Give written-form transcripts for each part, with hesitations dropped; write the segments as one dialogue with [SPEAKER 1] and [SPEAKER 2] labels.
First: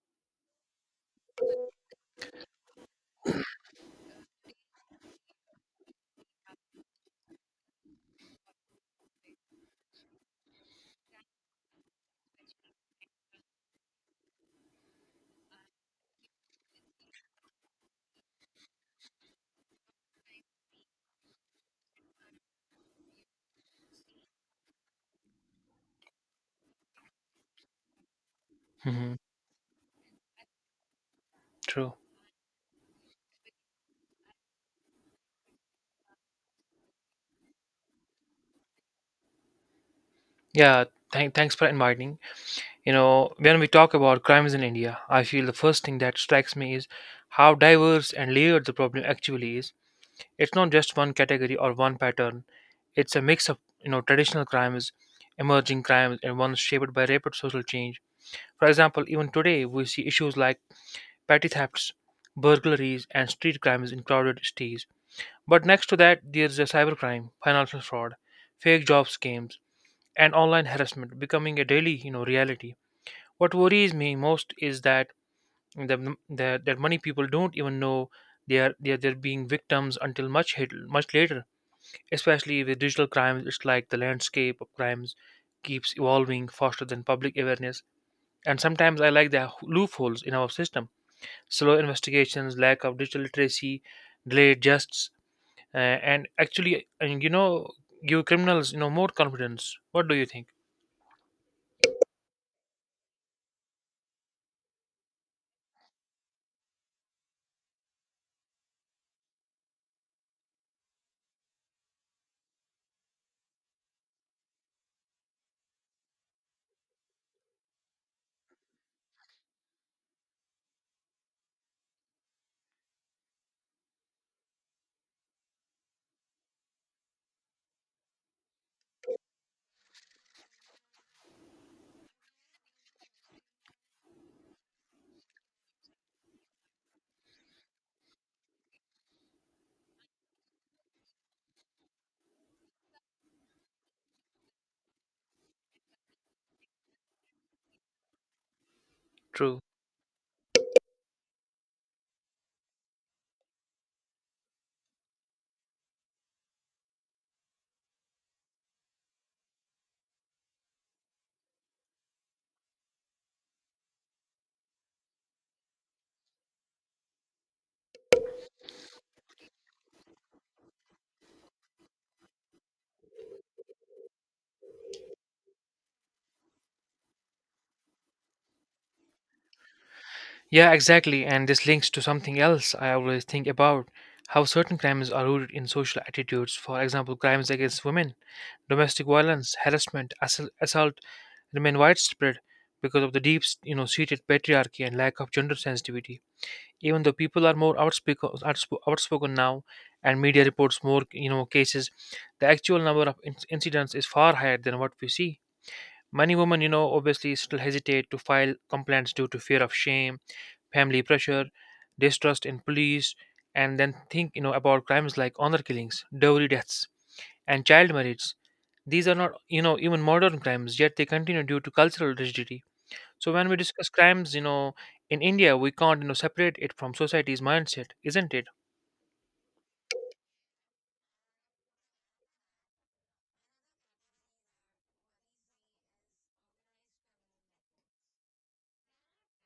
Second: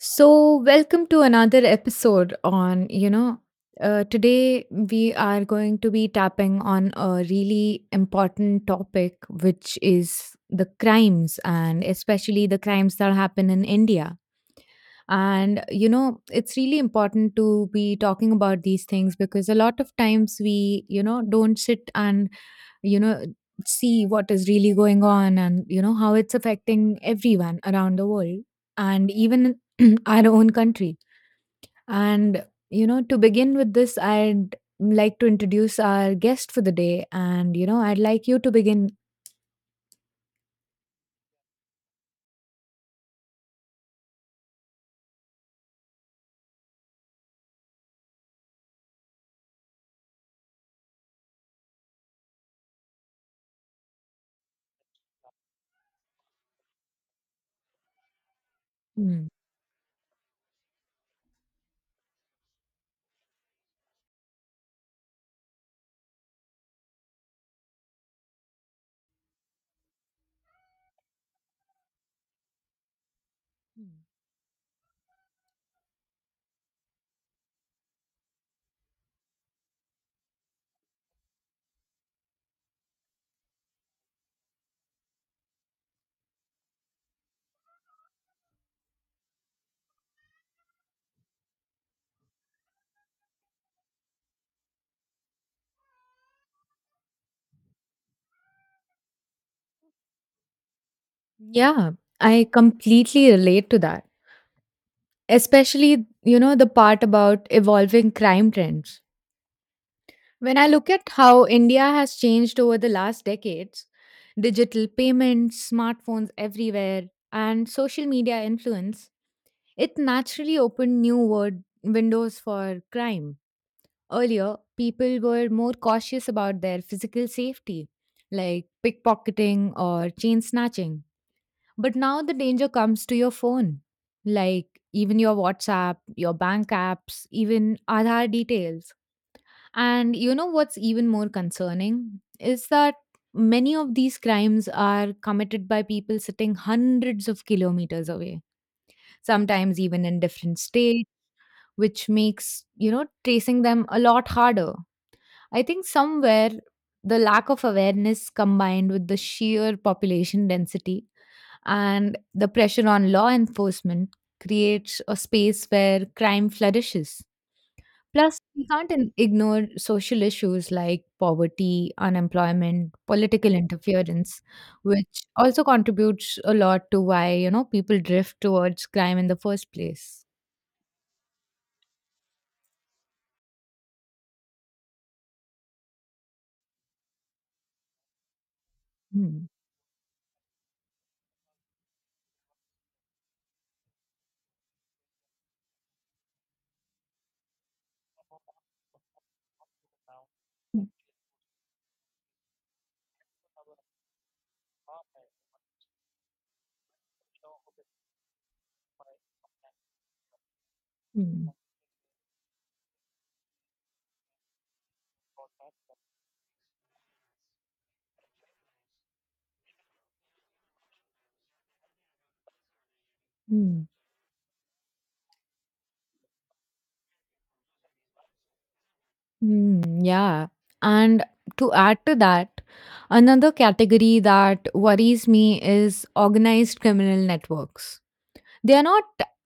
[SPEAKER 1] So, welcome to another episode on, today we are going to be tapping on a really important topic, which is the crimes and especially the crimes that happen in India. And, you know, it's really important to be talking about these things because a lot of times we don't sit and, you know, see what is really going on and, you know, how it's affecting everyone around the world and
[SPEAKER 2] hmm
[SPEAKER 1] even our own country.
[SPEAKER 2] True.
[SPEAKER 1] And, you know, to begin with this, I'd like to introduce our guest for the day. And, you know, I'd like you to begin.
[SPEAKER 2] Yeah. Thanks for inviting. You know, when we talk about crimes in India, I feel the first thing that strikes me is how diverse and layered the problem actually is. It's not just one category or one pattern. It's a mix of you know traditional crimes, emerging crimes, and ones shaped by rapid social change. For example, even
[SPEAKER 1] Mm.
[SPEAKER 2] today we see issues like petty thefts, burglaries, and street crimes in crowded cities. But next to that, there's a cybercrime, financial fraud, fake job scams and online harassment becoming a daily you know reality. What worries me most is that that many people don't even know they're being victims until much later, especially with digital crimes. It's like the landscape of crimes keeps evolving faster than public awareness, and sometimes I like the loopholes in our system, slow investigations, lack of digital literacy, delayed justs uh, and actually and you know give criminals you know more confidence. What do you think?
[SPEAKER 1] Yeah, I completely relate to that. Especially you know the part about evolving crime trends when I look at how India has changed over the last decades, digital payments, smartphones everywhere, and social media influence, it naturally opened new word windows for crime. Earlier people were more cautious about their physical safety, like pickpocketing or chain snatching, but now the danger comes to your phone. Like even your WhatsApp, your bank apps, even Aadhaar details. And you know what's even more concerning is that many of these crimes are committed by people sitting hundreds of kilometers away,
[SPEAKER 2] True
[SPEAKER 1] sometimes even in different states, which makes, you know, tracing them a lot harder. I think somewhere the lack of awareness combined with the sheer population density and the pressure on law enforcement creates a space where crime flourishes. Plus, we can't ignore social issues like poverty, unemployment, political interference, which also contributes a lot to why you know people drift towards crime in the first place.
[SPEAKER 2] Yeah, exactly. And this links to something else I always think about, how certain crimes are rooted in social attitudes. For example, crimes against women, domestic
[SPEAKER 1] Hmm.
[SPEAKER 2] violence, harassment, assault remain widespread because of the deep, you know, seated patriarchy and lack of gender sensitivity. Even though people are more outspoken now, and media reports more, you know, cases, the actual number of incidents is far higher than what we see. Many women, you know, obviously still hesitate to file complaints due to fear of shame, family
[SPEAKER 1] Hmm.
[SPEAKER 2] pressure, distrust in police, and then think you know about crimes like honor killings, dowry deaths, and child marriage. These are not you know even modern crimes, yet they continue due to cultural rigidity. So when we
[SPEAKER 1] Hmm.
[SPEAKER 2] discuss crimes, you know, in India, we can't you know separate it from society's mindset, isn't it?
[SPEAKER 1] Hmm, yeah. And to add to that, another category that worries me is organized criminal networks. They are not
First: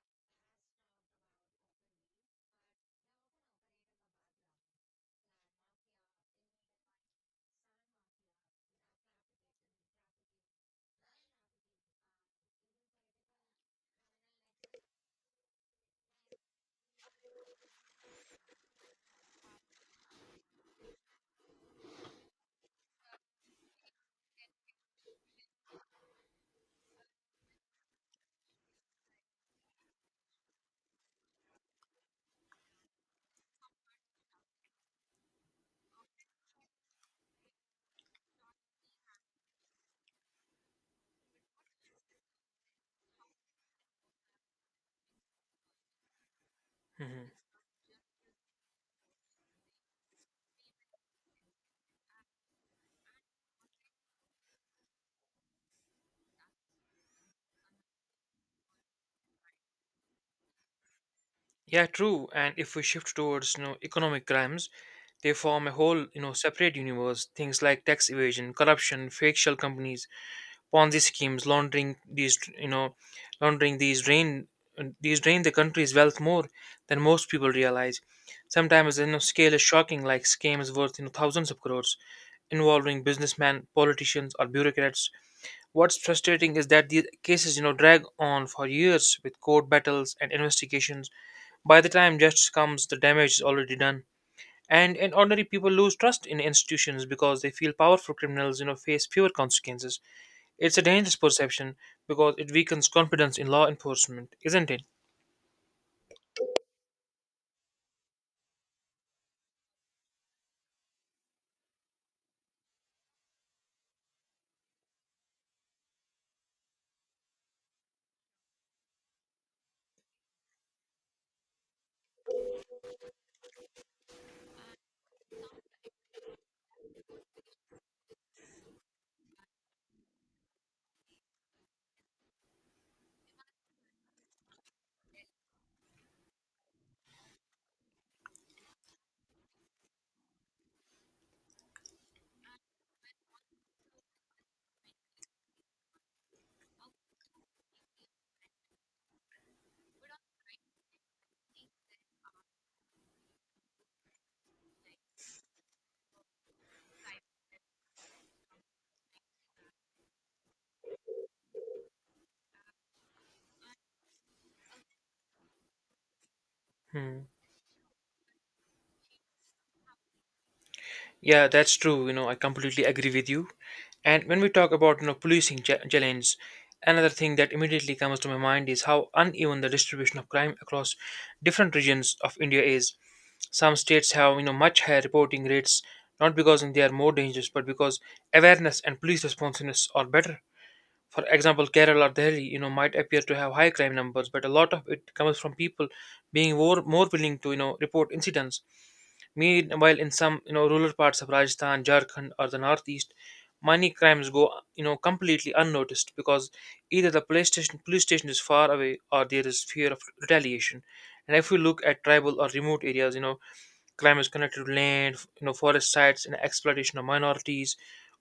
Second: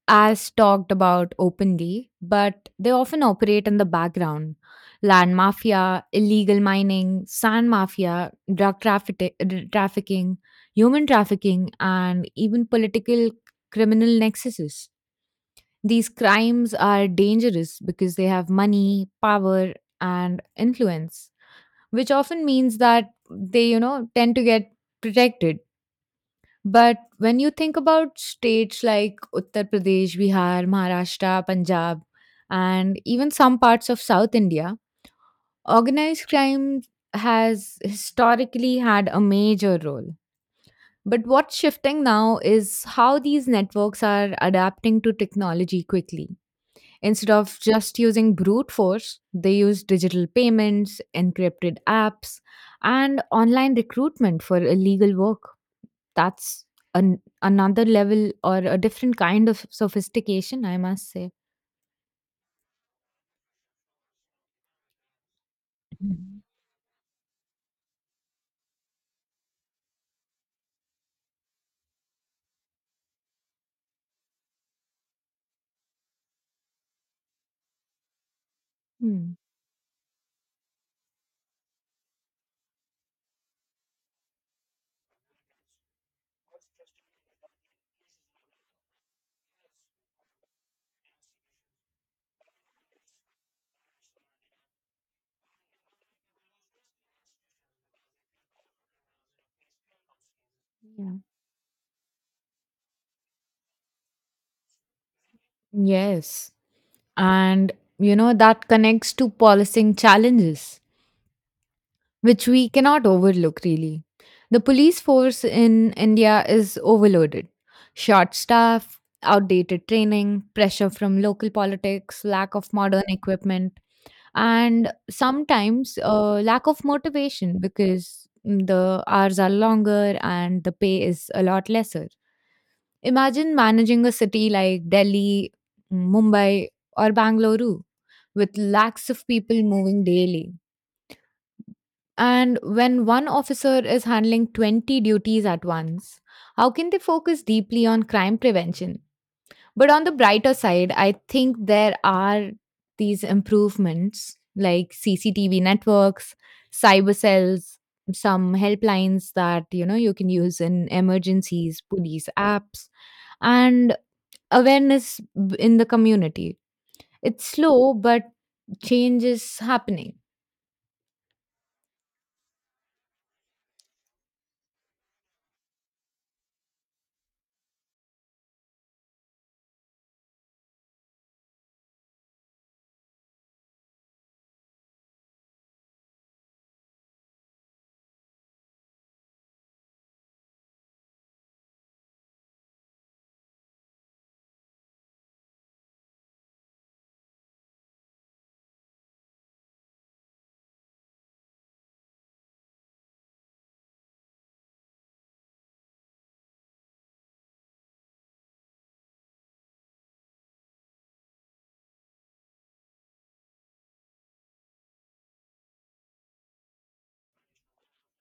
[SPEAKER 1] as talked about openly, but they often operate in the background. Land mafia, illegal mining, sand mafia, trafficking, human trafficking, and even political criminal nexuses. These crimes are dangerous because they have money, power, and influence, which often means that they, you know, tend to get protected. But when you think about states like Uttar Pradesh, Bihar, Maharashtra, Punjab, and even some parts of South India, organized crime has historically had a major role. But what's shifting now is how these networks are adapting to technology quickly. Instead
[SPEAKER 2] Mhm.
[SPEAKER 1] of just using brute force, they use digital payments, encrypted apps, and online recruitment for illegal work. That's another level or a different kind of sophistication, I must say.
[SPEAKER 2] Yeah, true. And if we shift towards you know economic crimes, they form a whole you know
[SPEAKER 1] Mhm.
[SPEAKER 2] separate universe. Things like tax evasion, corruption, fake shell companies, Ponzi schemes, laundering these drain the country's wealth more than most people realize. Sometimes you know
[SPEAKER 1] Hmm.
[SPEAKER 2] scale is shocking, like scams worth you know thousands of crores involving businessmen, politicians, or bureaucrats. What's frustrating is that these cases, you know, drag on for years with court battles and investigations. By the time justice comes, the damage is already done. And ordinary people lose trust in institutions because they feel powerful criminals, you know, face fewer consequences. It's a dangerous
[SPEAKER 1] Yeah.
[SPEAKER 2] perception because it weakens confidence in law enforcement, isn't it?
[SPEAKER 1] Yes. And, you know, that connects to policing challenges, which we cannot overlook really. The police force in India is overloaded. Short staff, outdated training, pressure from local politics, lack of modern equipment, and sometimes lack of motivation because the hours are longer and the pay is a lot lesser. Imagine managing a city like Delhi, Mumbai, or Bangalore with lakhs of people moving daily, and when one officer is handling 20 duties at once, how can they focus deeply on crime prevention? But on the brighter side, I think there are these improvements like CCTV networks, cyber cells, some helplines that you know you can use in emergencies, police apps, and awareness in the community.
[SPEAKER 2] Hmm.
[SPEAKER 1] It's slow, but change is happening.
[SPEAKER 2] Yeah, that's true. You know, I completely agree with you. And when we talk about you know policing challenge, another thing that immediately comes to my mind is how uneven the distribution of crime across different regions of India is. Some states have you know much higher reporting rates, not because they are more dangerous, but because awareness and police responsiveness are better. For example, Kerala or Delhi, you know, might appear to have high crime numbers, but a lot of it comes from people being more willing to, you know, report incidents. Meanwhile, in some, you know, rural parts of Rajasthan, Jharkhand, or the northeast, many crimes go, you know, completely unnoticed because either the police station is far away or there is fear of retaliation. And if we look at tribal or remote areas, you know, climate is connected to land, you know, forest sites, and exploitation of minorities,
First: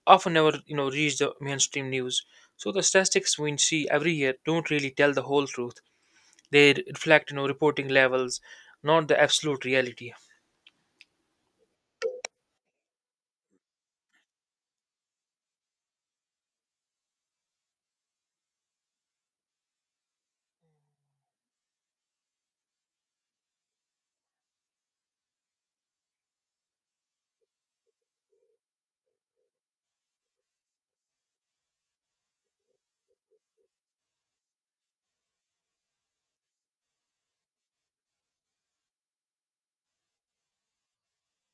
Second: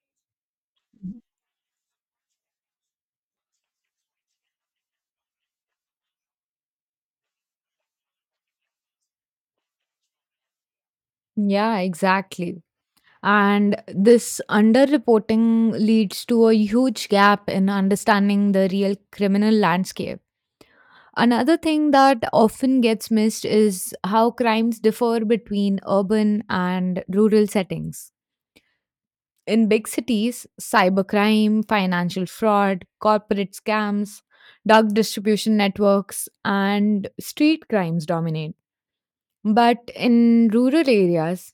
[SPEAKER 2] often never, you know, reach the mainstream news. So the statistics we see every year don't really tell the whole truth. They reflect, you know, reporting levels, not the absolute reality.
[SPEAKER 1] Yeah, exactly. And this underreporting leads to a huge gap in understanding the real criminal landscape. Another thing that often gets missed is how crimes differ between urban and rural settings. In big cities, cybercrime, financial fraud, corporate scams, drug distribution networks, and street crimes dominate. But in rural areas,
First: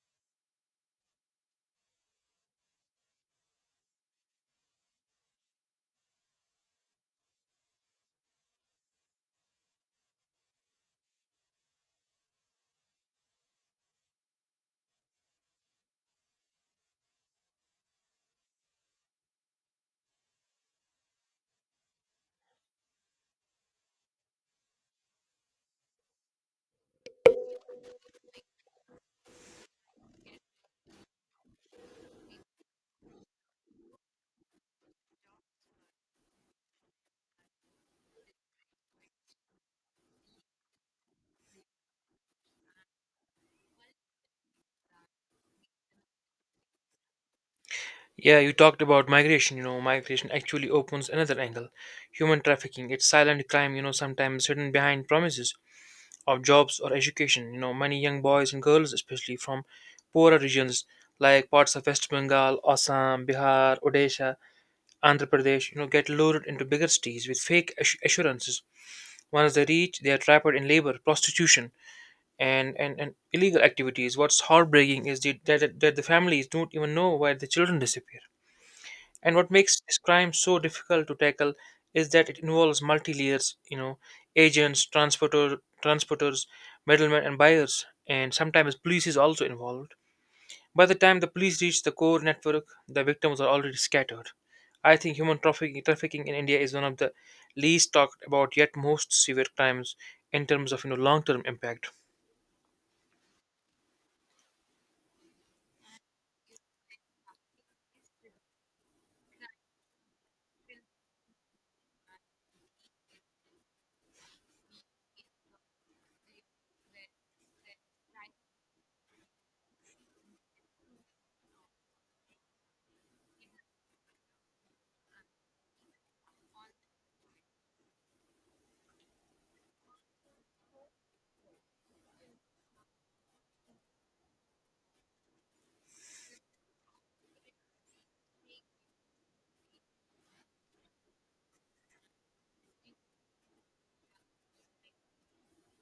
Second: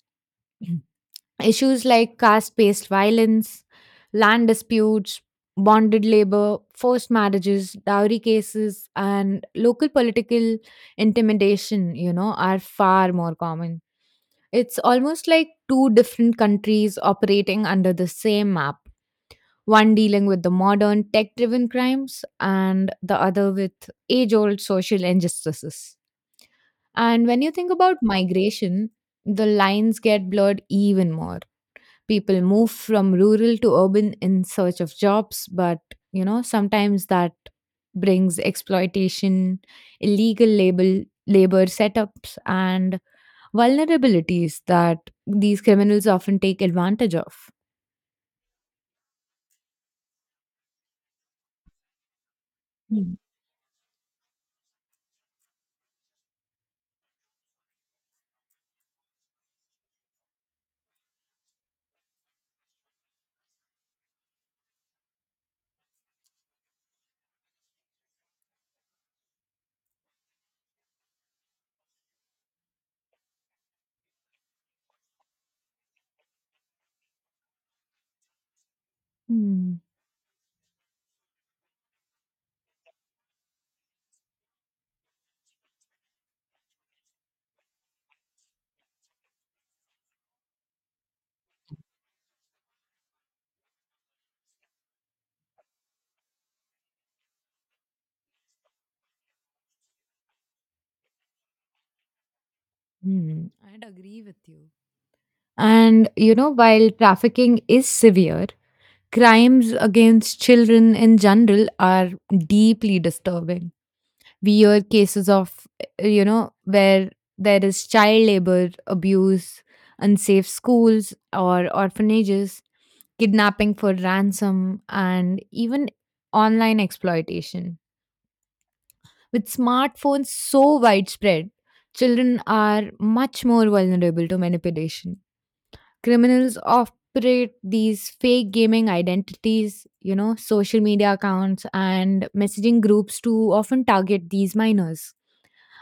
[SPEAKER 1] issues like caste based violence, land disputes, bonded labor, forced marriages, dowry cases, and local political intimidation, you know, are far more common. It's almost like two different countries operating under the same map, one dealing with the modern tech driven crimes and the other with age old social injustices. And when you think about migration, the lines get blurred even more. People move from rural to urban in search of jobs, but you know sometimes that brings exploitation, illegal label labor setups, and vulnerabilities that these criminals often take advantage of.
[SPEAKER 2] Yeah, you talked about migration. You know, migration actually opens another angle. Human trafficking, it's
[SPEAKER 1] Mm.
[SPEAKER 2] silent crime, you know, sometimes hidden behind promises of jobs or education. You know, many young boys and girls, especially from poorer regions like parts of West Bengal, Assam, Bihar, Odisha, Andhra Pradesh, you know, get lured into bigger cities with fake assurances. Once they reach, they are trapped in labor, prostitution, and illegal activities. What's heartbreaking is the, that, that that the families don't even know why the children disappear. And what makes
[SPEAKER 1] Hmm.
[SPEAKER 2] this crime so difficult to tackle is that it involves multi layers, you know, agents, transporter, transporters, middlemen, and buyers, and sometimes police is also involved. By the time the police reach the core network, the victims are already scattered. I think trafficking in India is one of the least talked about yet most severe crimes in terms of you know long term impact.
[SPEAKER 1] Hmm. I'd agree with you. And, you know, while trafficking is severe, crimes against children in general are deeply disturbing. Weird cases of, you know, where there is child labor, abuse, unsafe schools or orphanages, kidnapping for ransom, and even online exploitation. With smartphones so widespread, children are much more vulnerable to manipulation. Criminals operate these fake gaming identities, you know, social media accounts, and messaging groups to often target these minors.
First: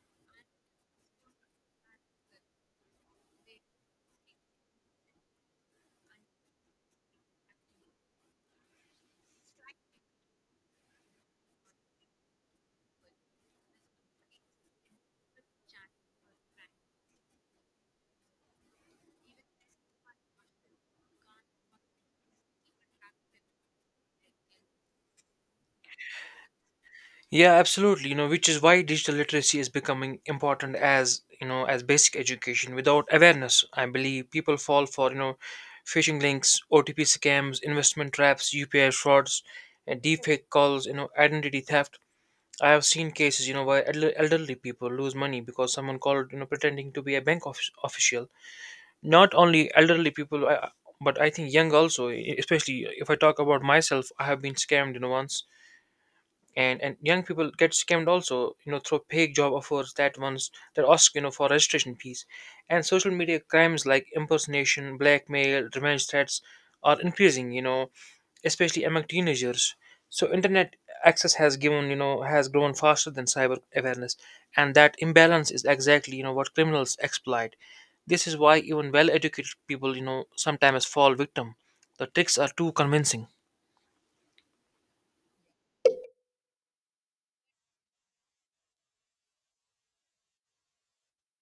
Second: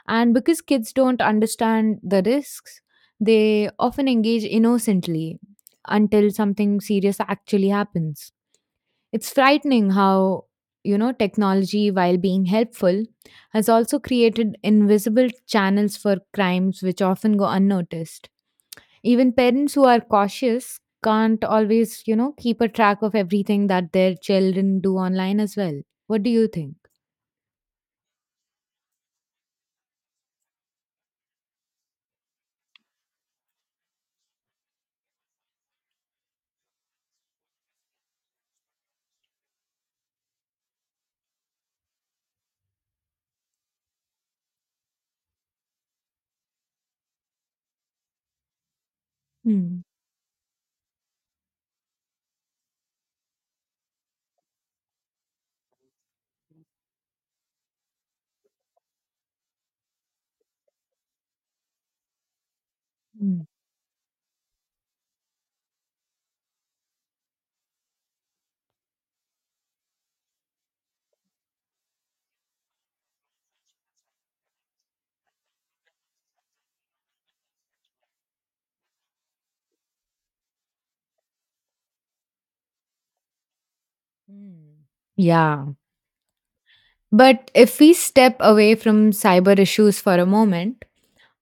[SPEAKER 1] And because kids don't understand the risks, they often engage innocently until something serious actually happens. It's frightening how, you know, technology, while being helpful, has also created invisible channels for crimes which often go unnoticed. Even parents who are cautious can't always, you know, keep a track of everything that their children do online as well. What do you think?
[SPEAKER 2] Yeah, absolutely. You know, which is why digital literacy is becoming important as you know as basic education. Without awareness, I believe people fall for you know phishing links, OTP scams, investment traps, UPI frauds, and deepfake calls. You know, identity theft. I have seen cases, you know, where elderly people lose money because someone called, you know, pretending to be a bank office official. Not only
[SPEAKER 1] Mm.
[SPEAKER 2] elderly people, but I think young also. Especially if I talk about myself, I have been scammed, you know, once, and young people get scammed also you know through fake job offers, that ones that ask you know for registration fees, and social media
[SPEAKER 1] Mm.
[SPEAKER 2] crimes like impersonation, blackmail, revenge threats are increasing you know, especially among teenagers. So internet access has given has grown faster than cyber awareness, and that imbalance is exactly you know what criminals exploit. This is why even well educated people you know sometimes fall victim, the tricks are too convincing.
[SPEAKER 1] Hmm. Yeah. But if we step away from cyber issues for a moment,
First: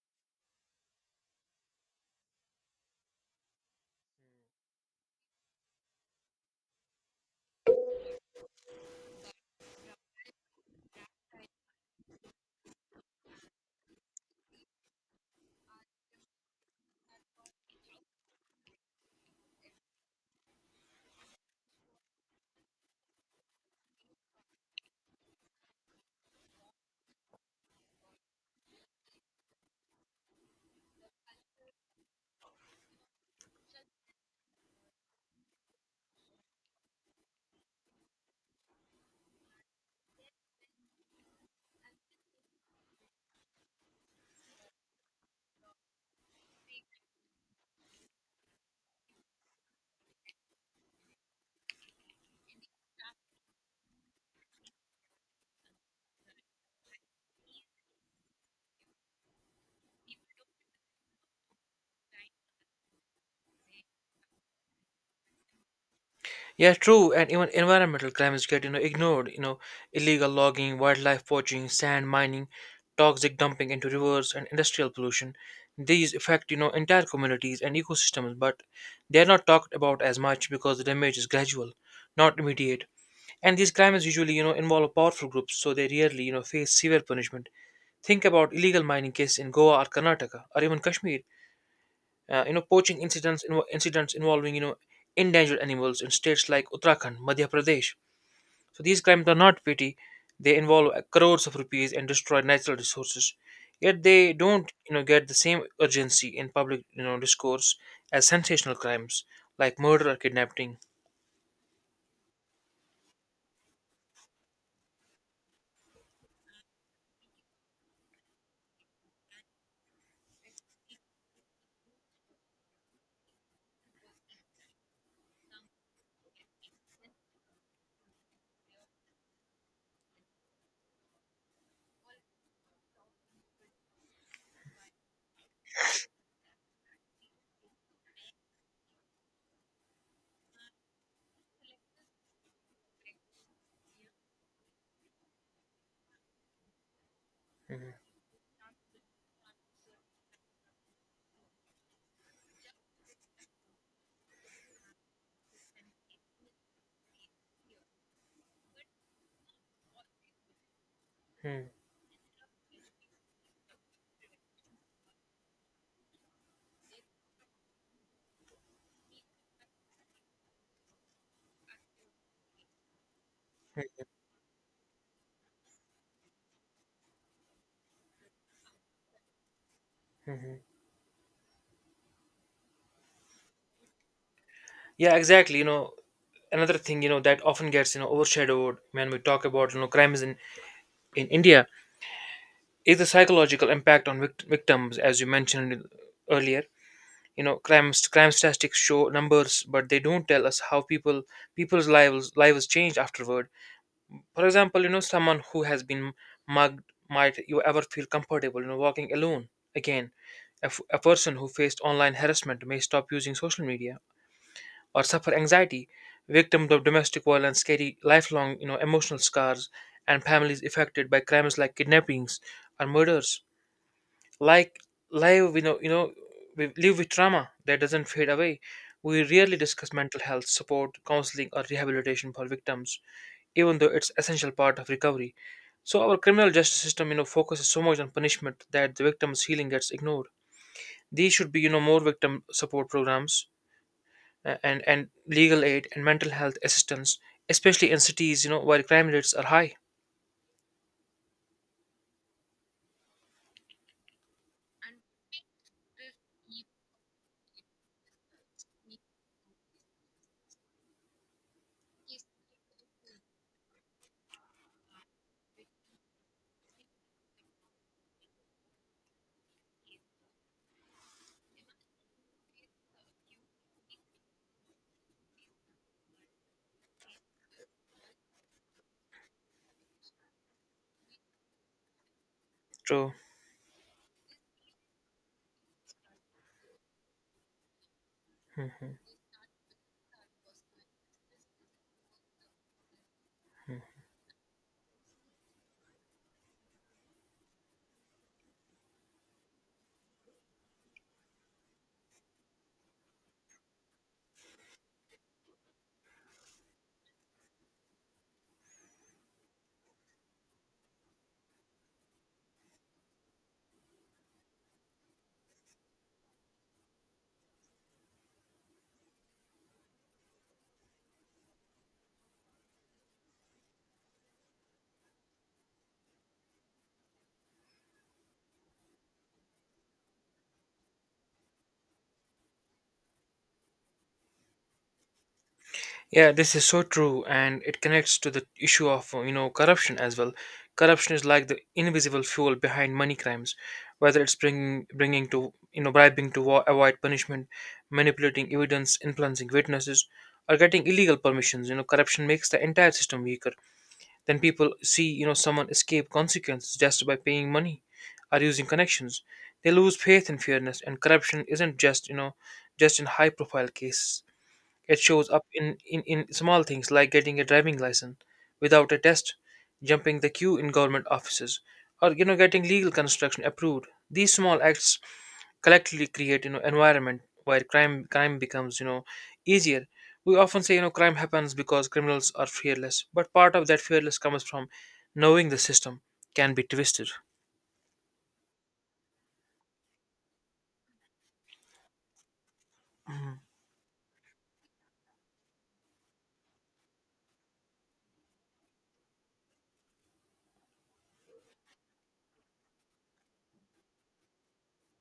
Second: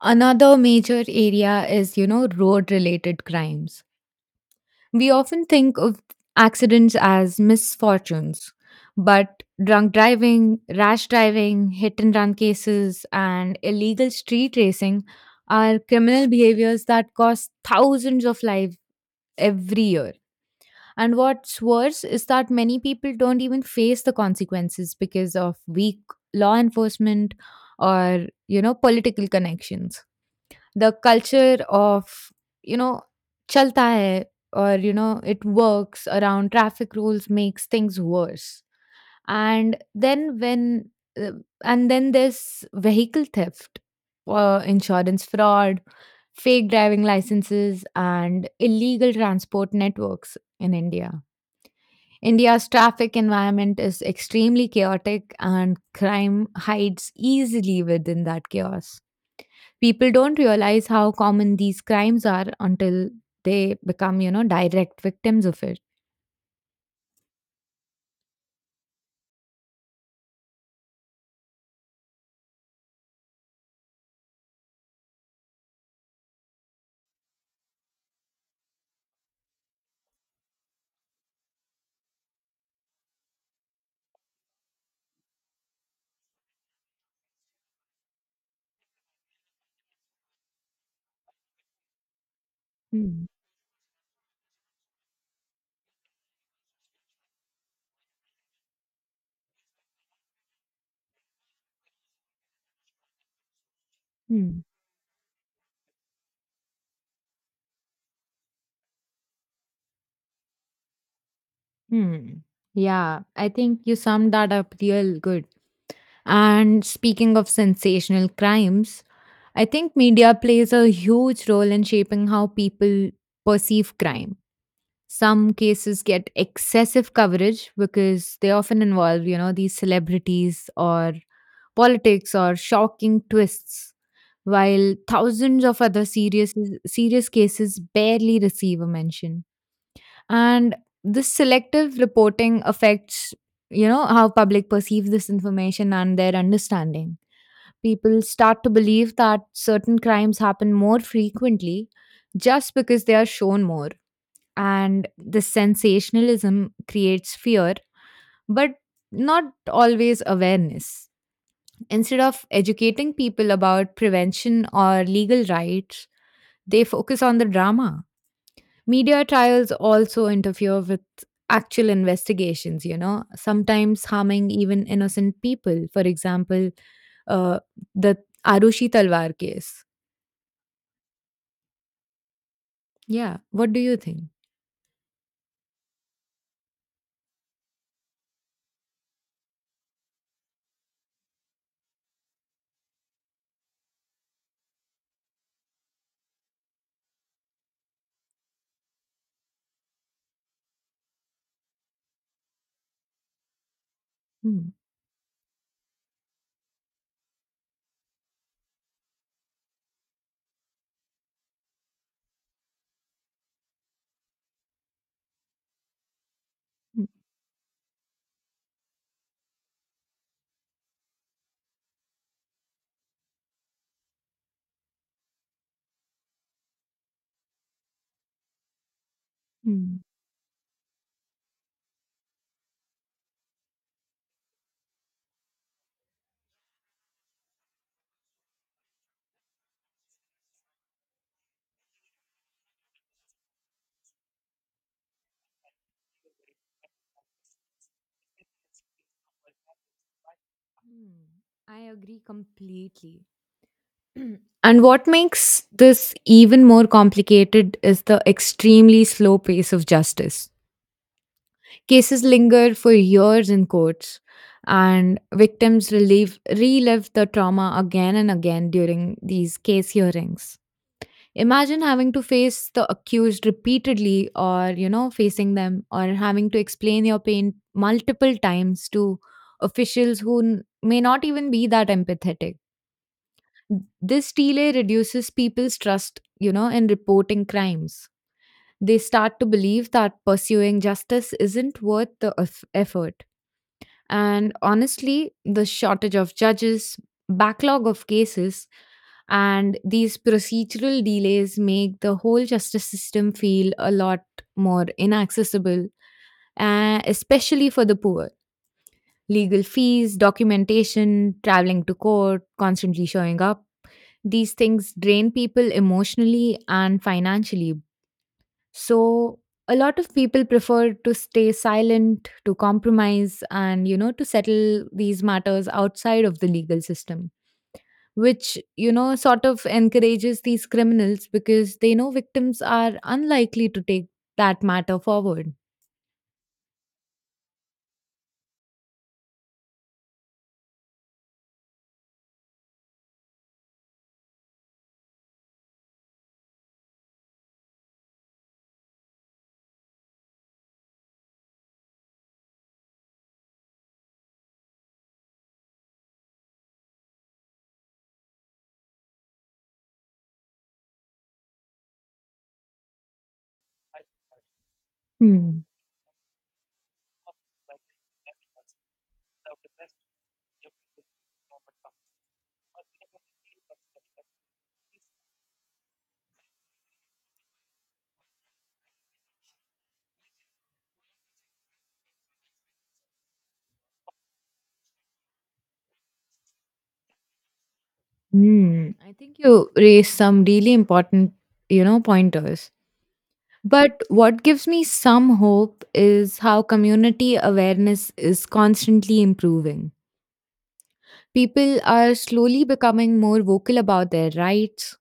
[SPEAKER 1] another major area is, you know, road related crimes. We often think of accidents as misfortunes, but drunk driving, rash driving, hit and run cases, and illegal street racing are criminal behaviors that cost thousands of lives every year. And what's worse is that many people don't even face the consequences because of weak law enforcement or, you know, political connections. The culture of, you know, chalta hai or, you know, it works around traffic rules makes things worse. And then when, uh, and then there's vehicle theft, insurance fraud, fake driving licenses, and illegal transport networks in India. India's traffic environment is extremely chaotic and crime hides easily within that chaos. People don't realize how common these crimes are until they become, you know, direct victims of it.
[SPEAKER 2] Yeah, true, and even environmental crimes get you know ignored. You know, illegal logging, wildlife poaching, sand mining, toxic dumping into rivers, and industrial pollution. These affect you know entire communities and ecosystems, but they are not talked about as much because the damage is gradual, not immediate. And these crimes usually you know involve powerful groups, so they rarely you know face severe punishment. Think about illegal mining cases in Goa or Karnataka or even Kashmir, you know poaching
[SPEAKER 1] Hmm.
[SPEAKER 2] incidents involving you know endangered animals in states like Uttarakhand, Madhya Pradesh. So these crimes are not petty; they involve crores of rupees and destroy natural resources. Yet they
[SPEAKER 1] Hmm.
[SPEAKER 2] don't you know get the same urgency in public you know discourse as sensational crimes like murder or kidnapping.
[SPEAKER 1] Hmm. Yeah, I think you summed that up real good. And speaking of sensational crimes, I think media plays a huge role in shaping how people perceive crime. Some cases get excessive coverage because they often involve, you know, these celebrities or politics or shocking twists, while thousands of other serious cases barely receive a mention. And this selective reporting affects, you know, how public perceives this information and their understanding. People start to believe that certain crimes happen more frequently just because they are shown more. And the sensationalism creates fear, but not always awareness.
[SPEAKER 2] Mhm.
[SPEAKER 1] Instead of educating people about prevention or legal rights, they focus on the drama. Media trials also interfere with actual investigations, you know, sometimes harming even innocent people. For example, uh, the Arushi Talwar case.
[SPEAKER 2] Mhm.
[SPEAKER 1] Yeah. What do you think?
[SPEAKER 2] Yeah, exactly. You know, another thing you know that often gets you know overshadowed when we talk about you know crimes in India is the psychological impact on victims, as you mentioned earlier. You know crime statistics show numbers but they don't tell us how people's lives change afterward. For
[SPEAKER 1] Hmm.
[SPEAKER 2] example you know someone who has been mugged might you ever feel comfortable you know walking alone again. A person who faced online harassment may stop using social media or suffer anxiety. Victims of
[SPEAKER 1] Hmm.
[SPEAKER 2] domestic violence carry lifelong you know emotional scars, and families affected by crimes like kidnappings or murders, like, live you know we live with trauma that doesn't fade away. We rarely discuss
[SPEAKER 1] Hmm.
[SPEAKER 2] mental health support, counseling, or rehabilitation for victims, even though it's essential part of recovery. So our criminal justice system you know focuses so much on punishment that the victim's healing gets ignored. These should be you know more victim support programs, and legal aid and mental health assistance, especially in cities you know where crime rates are high.
[SPEAKER 1] Hmm, I agree completely. And what makes this even more complicated is the extremely slow pace of justice. Cases linger for years in courts, and victims relive the trauma again and again during these case hearings. Imagine having to face the accused repeatedly or, you know, facing them or having to explain your pain multiple times to officials who may not even be that empathetic.
[SPEAKER 2] True.
[SPEAKER 1] This delay reduces people's trust, you know, in reporting crimes.
[SPEAKER 2] Hmm.
[SPEAKER 1] They start to believe that pursuing justice isn't worth the effort. And honestly, the shortage of judges, backlog of cases, and these procedural delays make the whole justice system feel a lot more inaccessible, especially for the poor. Legal fees, documentation, traveling to court, constantly showing up. These things drain people emotionally and financially, so a lot of people prefer to stay silent, to compromise, and you know, to settle these matters outside of the legal system, which you know sort of encourages these criminals because they know victims are unlikely to take that matter forward.
[SPEAKER 2] Yeah, this is so true, and it connects to the issue of you know corruption as well. Corruption is like the invisible fuel behind money crimes, whether it's bringing bringing to you know bribing to avoid punishment, manipulating evidence, influencing witnesses, or getting illegal permissions. You know, corruption makes the entire system weaker. Then people see you know someone escape consequences just by paying money or using connections. They lose faith in fairness, and corruption isn't just just in high profile cases. It shows up
[SPEAKER 1] Hmm.
[SPEAKER 2] in small things like getting a driving license without a test, jumping the queue in government offices, or you know getting legal construction approved. These small acts collectively create you know environment where crime becomes you know easier. We often say you know crime happens because criminals are fearless, but part of that fearless comes from knowing the system can be twisted.
[SPEAKER 1] Hmm. I think you raised some really important, you know, pointers. But what gives me some hope is how community awareness is constantly improving. People are slowly becoming more vocal about their rights,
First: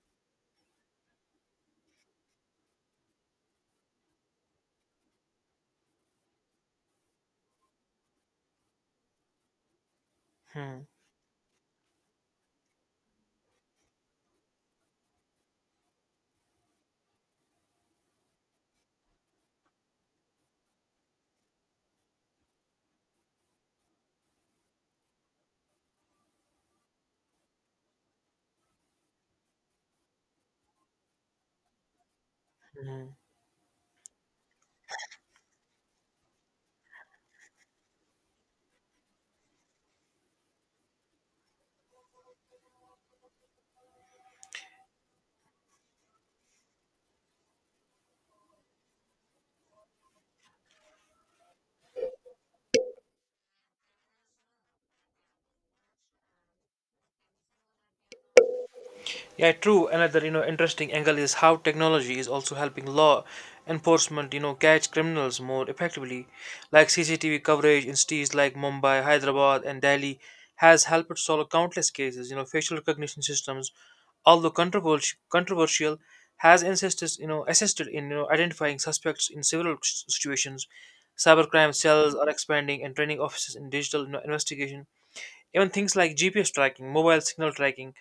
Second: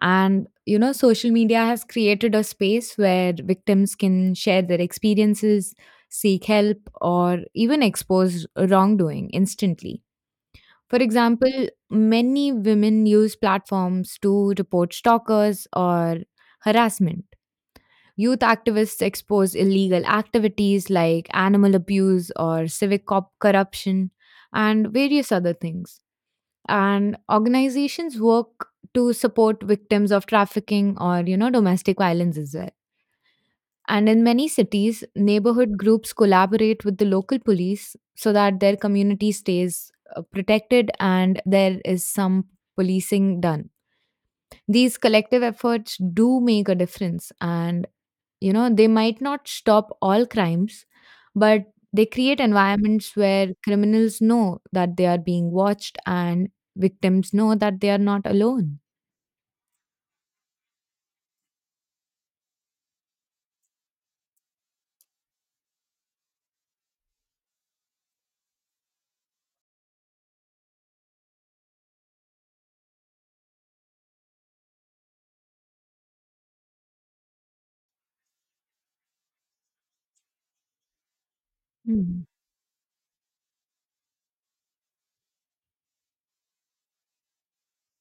[SPEAKER 1] and you know social media has created a space where victims can share their experiences, seek help, or even expose wrongdoing instantly.
[SPEAKER 2] Hmm.
[SPEAKER 1] For example, many women use platforms to report stalkers or harassment, youth activists expose illegal activities like animal abuse or corruption and various other things, and organizations work to support victims of trafficking or you know domestic violence as well.
[SPEAKER 2] Mhm.
[SPEAKER 1] And in many cities neighborhood groups collaborate with the local police so that their community stays protected and there is some policing done. These collective efforts do make a difference and you know, they might not stop all crimes, but they create environments where criminals know that they are being watched and victims know that they are not alone.
[SPEAKER 2] Yeah, true. Another, you know, interesting angle is how technology is also helping law enforcement, you know, catch criminals more effectively. Like CCTV coverage in cities like Mumbai, Hyderabad, and Delhi has helped solve countless cases. You know, facial recognition systems, although controversial has insisted, you know, assisted in you know identifying suspects in several situations. Cybercrime cells
[SPEAKER 1] Mm.
[SPEAKER 2] are expanding, and training offices in digital investigation, even things like GPS tracking, mobile signal tracking,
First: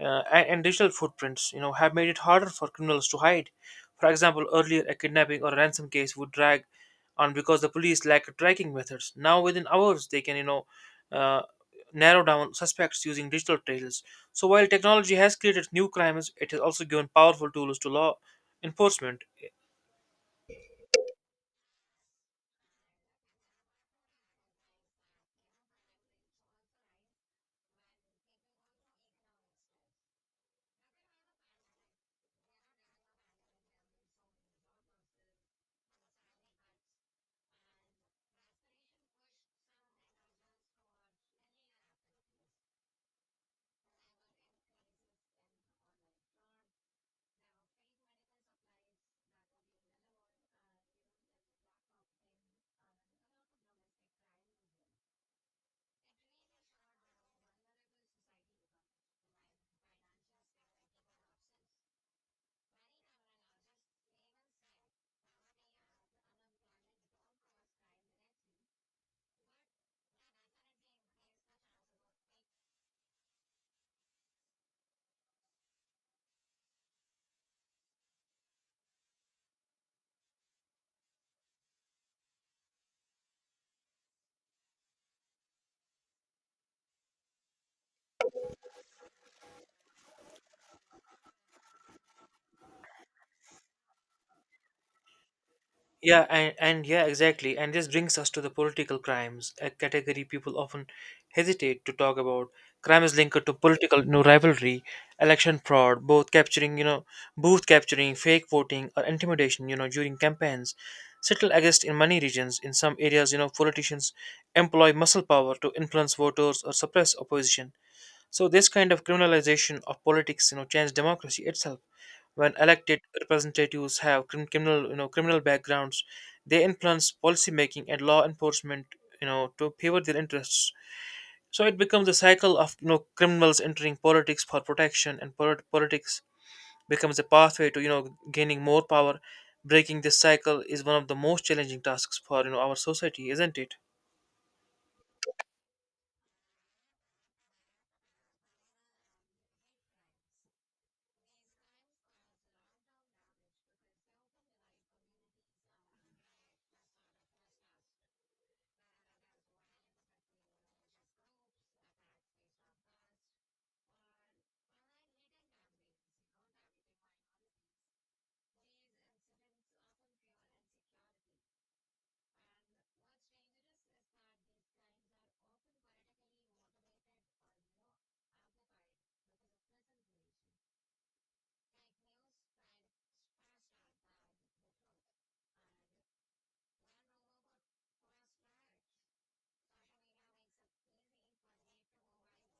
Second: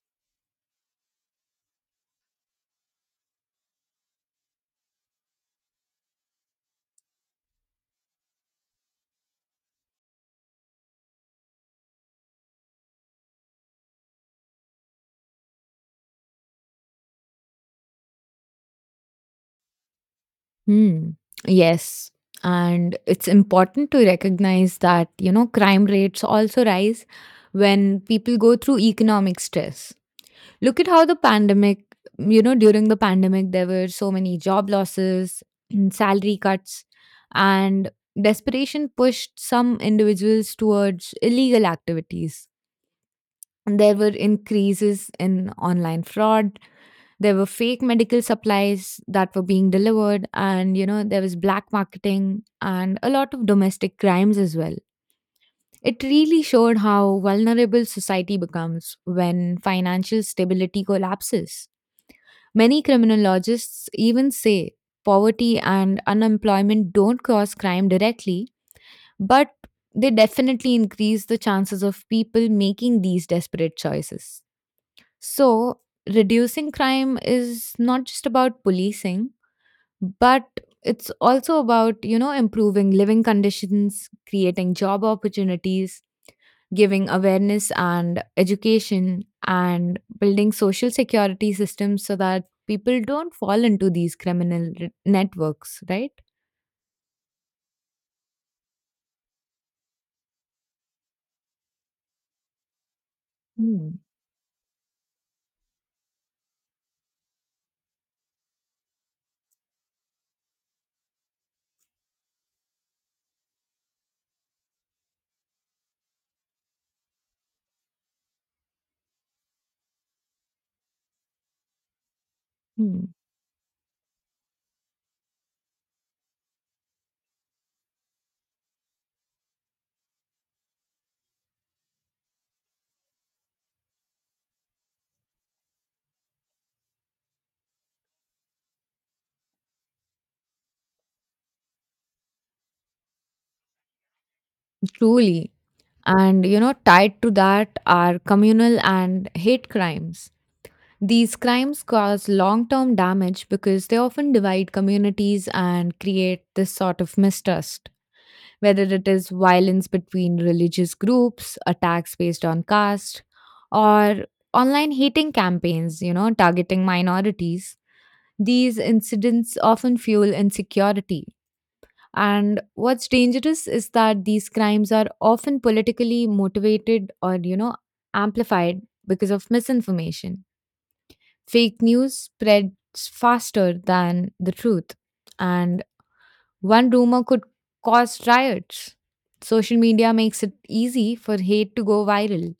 [SPEAKER 2] and digital footprints, have made it harder for criminals to hide. For example, earlier a kidnapping or a ransom case would drag on because the police lacked tracking methods. Now, within hours, they can, uh, narrow down suspects using digital trails. So, while technology has created new crimes, it has also given powerful tools to law enforcement.
[SPEAKER 1] Hmm. Yes. And it's important to recognize that, you know, crime rates also rise when people go through economic stress. Look at how you know, during the pandemic, there were so many job losses, salary cuts, and desperation pushed some individuals towards illegal activities. And There were increases in online fraud. There were fake medical supplies that were being delivered, and there was black marketing and a lot of domestic crimes as well. It really showed how vulnerable society becomes when financial stability collapses. Many criminologists even say poverty and unemployment don't cause crime directly, but they definitely increase the chances of people making these desperate choices. So, reducing crime is not just about policing, but it's also about, improving living conditions, creating job opportunities, giving awareness and education and building social security systems so that people don't fall into these networks, right?
[SPEAKER 2] Yeah, and yeah, exactly. And this brings us to the political crimes, a category people often hesitate to talk about. Crime is linked to
[SPEAKER 1] Mm,
[SPEAKER 2] political rivalry, election fraud, both capturing, you know, booth capturing, fake voting, or intimidation, during campaigns. Settle exist in many regions. In some areas, politicians employ muscle power to influence voters or suppress opposition. So this kind of criminalization of politics changed democracy itself. When elected
[SPEAKER 1] mm,
[SPEAKER 2] representatives have criminal you know criminal backgrounds, they influence policy making and law enforcement to favor their interests. So it becomes a cycle of criminals entering politics for protection, and politics becomes a pathway to gaining more power. Breaking this cycle is one of the most challenging tasks for our society, isn't it?
[SPEAKER 1] truly. And, tied to that are communal and hate crimes. These crimes cause long term damage because they often divide communities and create this sort of mistrust, whether it is violence between religious groups, attacks based on caste, or online hating campaigns, targeting minorities. These incidents often fuel insecurity. And what's dangerous is that these crimes are often politically motivated or, amplified because of misinformation. Fake news spreads faster than the truth. And one rumor could cause riots. Social media makes it easy for hate to go viral.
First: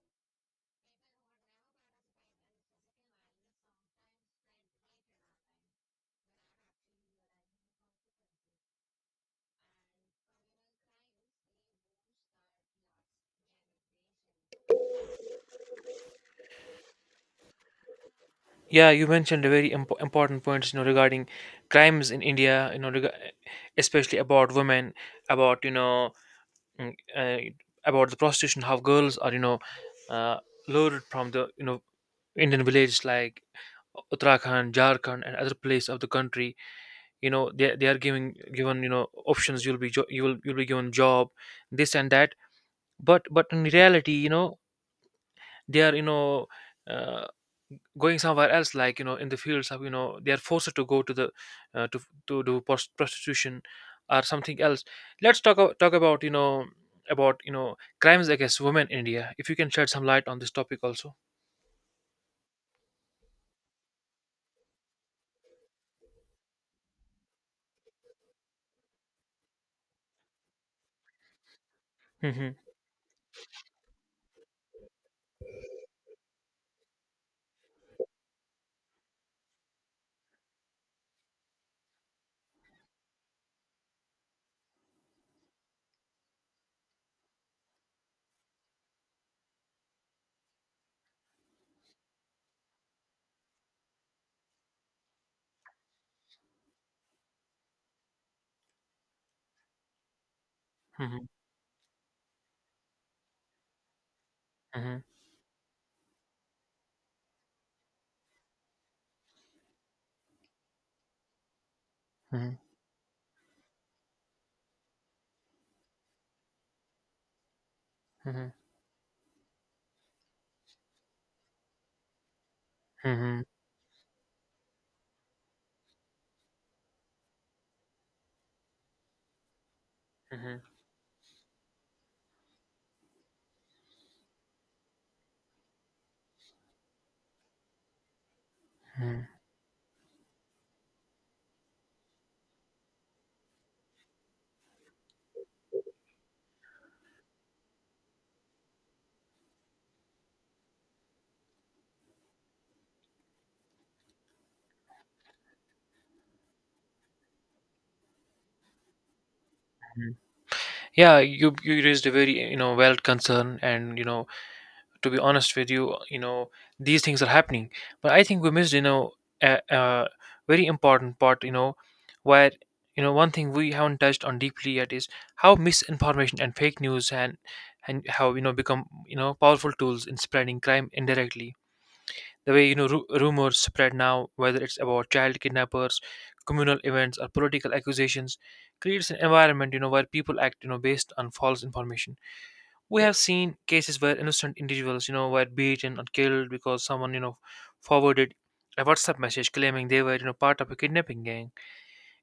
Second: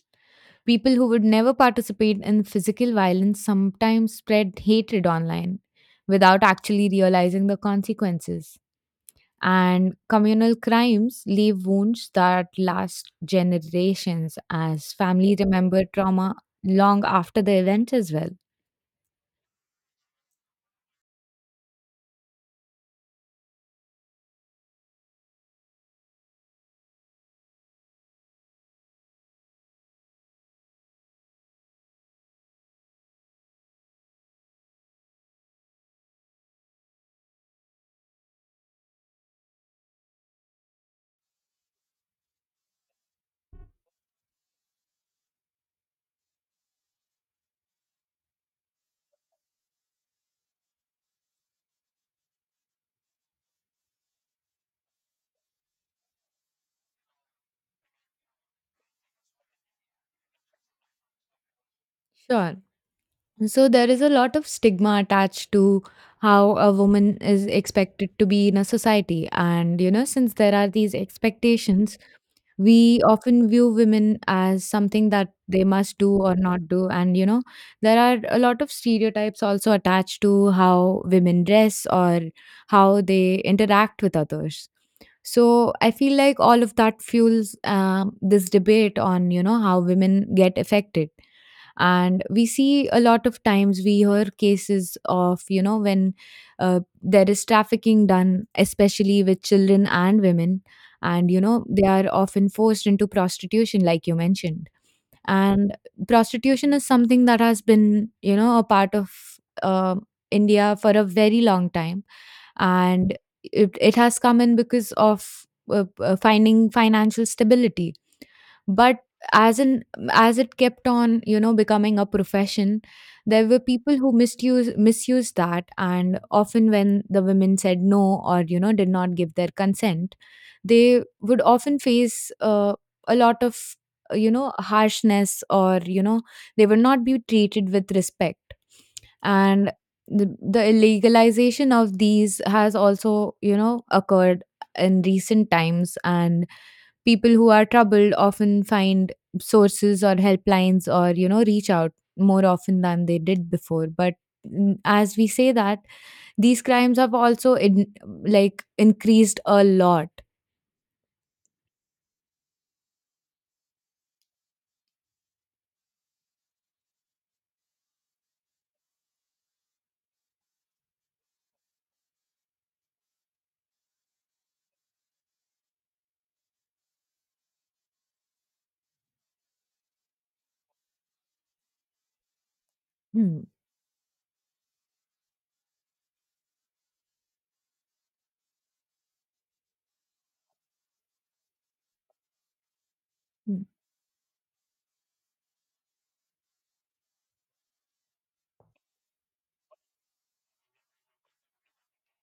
[SPEAKER 1] People who would never participate in physical violence sometimes spread hatred online without actually realizing the consequences. And communal crimes leave wounds that last generations as families remember trauma long after the event as well.
[SPEAKER 2] Yeah, you mentioned a very important points regarding crimes in India, especially about women, about you know mm, about the prostitution. How girls are uh, lured from the Indian villages like Uttarakhand, Jharkhand, and other place of the country. They are giving given options: you'll be jo- you will you'll be given job, this and that. But in reality, they are uh, going somewhere else, like in the fields of, they are forced to go to the, uh, to to do prostitution or something else. Let's talk about you know crimes against women in India, if you can shed some light on this topic also.
[SPEAKER 1] Sure. So there is a lot of stigma attached to how a woman is expected to be in a society. And, since there are these expectations,
[SPEAKER 2] Mm-hmm.
[SPEAKER 1] we often view women as something that they must do or not do. And, there are a lot of stereotypes also attached to how women dress or how they interact with others. So I feel like all of that fuels this debate on, how women get affected, and we see a lot of times we hear cases of when there is trafficking done, especially with children and women,
[SPEAKER 2] Hmm.
[SPEAKER 1] and they are often forced into prostitution, like you mentioned.
[SPEAKER 2] Hmm.
[SPEAKER 1] And prostitution is something that has been, a part of uh, India for a very long time.
[SPEAKER 2] Hmm.
[SPEAKER 1] And it has come in because of finding financial stability.
[SPEAKER 2] Hmm.
[SPEAKER 1] But as in, as it kept on, becoming a profession,
[SPEAKER 2] Hmm.
[SPEAKER 1] there were people who misused that, and often when the women said no, or did not give their consent,
[SPEAKER 2] Hmm.
[SPEAKER 1] they would often face a lot of harshness, or they would not be treated with respect.
[SPEAKER 2] Hmm.
[SPEAKER 1] And the illegalization of these has also occurred in recent times. And people who are troubled often find sources or helplines, or reach out more often than they did before. But as we say, that these crimes have also like, increased a lot.
[SPEAKER 2] Yeah, you raised a very valid concern. And to be honest with you, you know these things are happening. But I think we missed a very important part, where, one thing we haven't touched on deeply yet is how misinformation and fake news and how become powerful tools in spreading crime indirectly. The way
[SPEAKER 1] Hmm.
[SPEAKER 2] rumors spread now, whether it's about child kidnappers, communal events, or political accusations, creates an environment where people act based on false information. We have seen
[SPEAKER 1] Hmm.
[SPEAKER 2] cases where innocent individuals were beaten or killed because someone forwarded a WhatsApp message claiming they were part of a kidnapping gang.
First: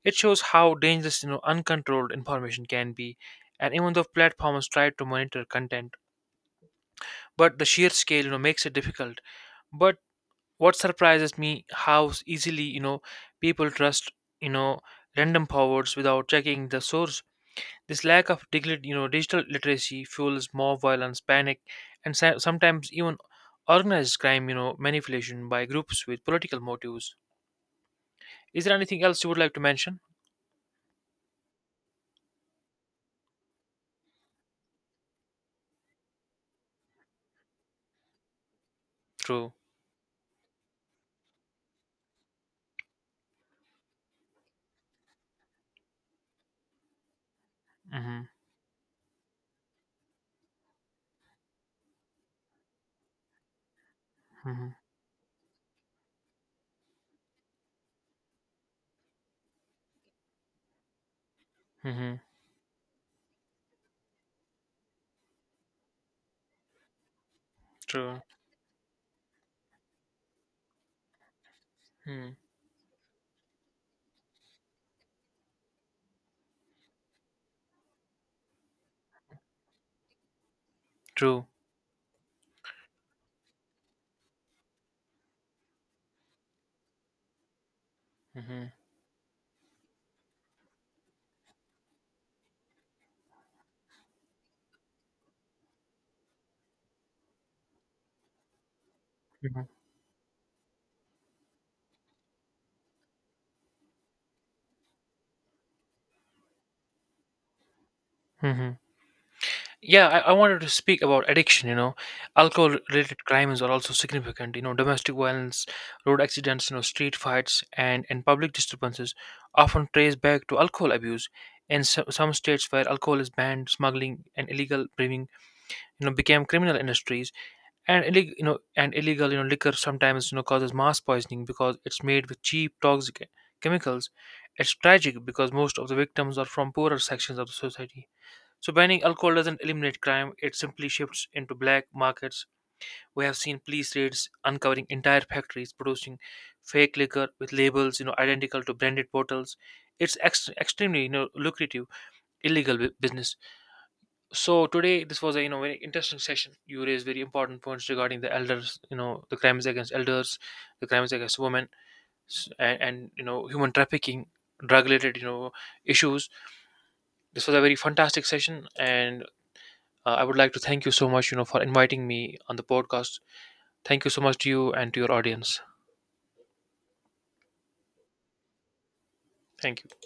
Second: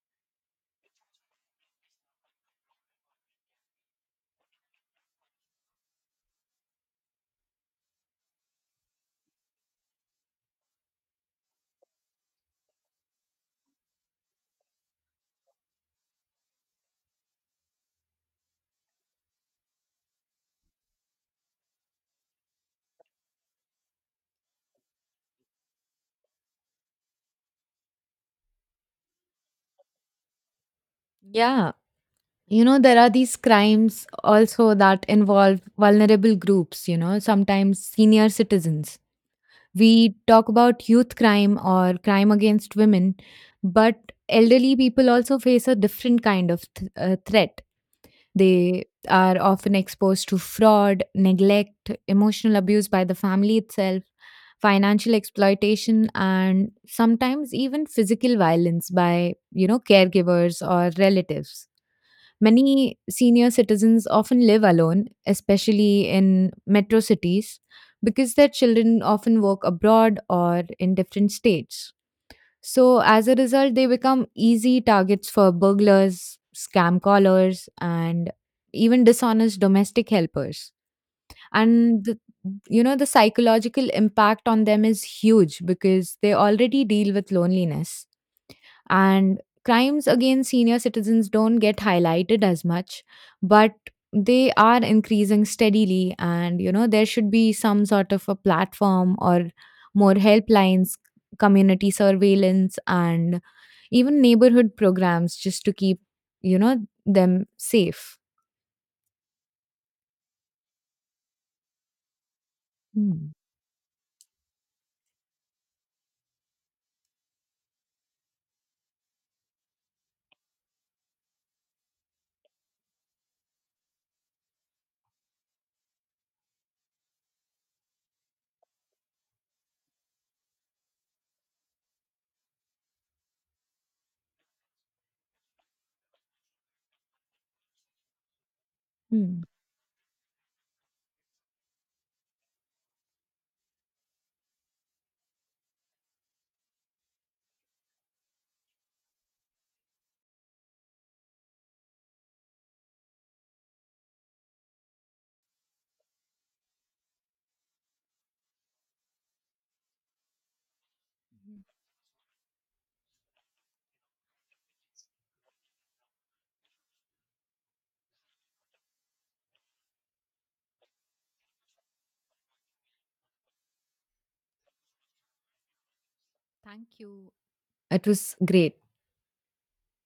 [SPEAKER 2] It shows how dangerous uncontrolled information can be. And even though platforms try to monitor content, but the sheer scale makes it difficult. But what surprises me how easily people trust, you know, random forwards without checking the source. This lack of digital literacy fuels mob violence, panic, and sometimes even organized crime manipulation by groups with political motives. Is there anything else you would like to mention?
[SPEAKER 1] Yeah. You know, there are these crimes also that involve vulnerable groups, you know, sometimes senior citizens.
[SPEAKER 2] True.
[SPEAKER 1] We talk about youth crime or crime against women, but elderly people also face a different kind of threat.
[SPEAKER 2] Mm-hmm.
[SPEAKER 1] They are often exposed to fraud, neglect, emotional abuse by the family itself,
[SPEAKER 2] Mm-hmm.
[SPEAKER 1] financial exploitation, and sometimes even physical violence by, you know, caregivers or relatives.
[SPEAKER 2] Mm-hmm.
[SPEAKER 1] Many senior citizens often live alone, especially in metro cities,
[SPEAKER 2] True.
[SPEAKER 1] because their children often work abroad or in different states.
[SPEAKER 2] Mm.
[SPEAKER 1] So, as a result, they become easy targets for burglars, scam callers, and even dishonest domestic helpers.
[SPEAKER 2] True.
[SPEAKER 1] And you know, the psychological impact on them is huge because they already deal with loneliness,
[SPEAKER 2] Mm-hmm.
[SPEAKER 1] and crimes against senior citizens don't get highlighted as much, but they are increasing steadily. And you know, there should be some sort of a platform, or
[SPEAKER 2] Mm-hmm.
[SPEAKER 1] more helplines, community surveillance, and even neighborhood programs, just to keep, you know, them safe.
[SPEAKER 2] Mm-hmm. Yeah, I wanted to speak about addiction. Alcohol related
[SPEAKER 1] Hmm.
[SPEAKER 2] crimes are also significant. Domestic violence, road accidents street fights, and public disturbances often trace back to alcohol abuse. In some states where alcohol is banned, smuggling and illegal brewing became criminal industries. And illegal, liquor sometimes causes mass poisoning because it's made with cheap toxic chemicals. It's tragic because most of the victims are from poorer sections of the society. So banning alcohol
[SPEAKER 1] Hmm.
[SPEAKER 2] doesn't eliminate crime, it simply shifts into black markets. We have seen police raids uncovering entire factories producing fake liquor with labels identical to branded bottles. It's extremely lucrative illegal business. So today, this was a very interesting session. You raised very important points regarding the elders the crimes against elders, the crimes against women, and human trafficking, drug-related issues. This was a very fantastic session, and I would like to thank you so much for inviting me on the podcast. Thank you so much to you and to your audience.
[SPEAKER 1] Thank you. It was great.
[SPEAKER 2] Thank you.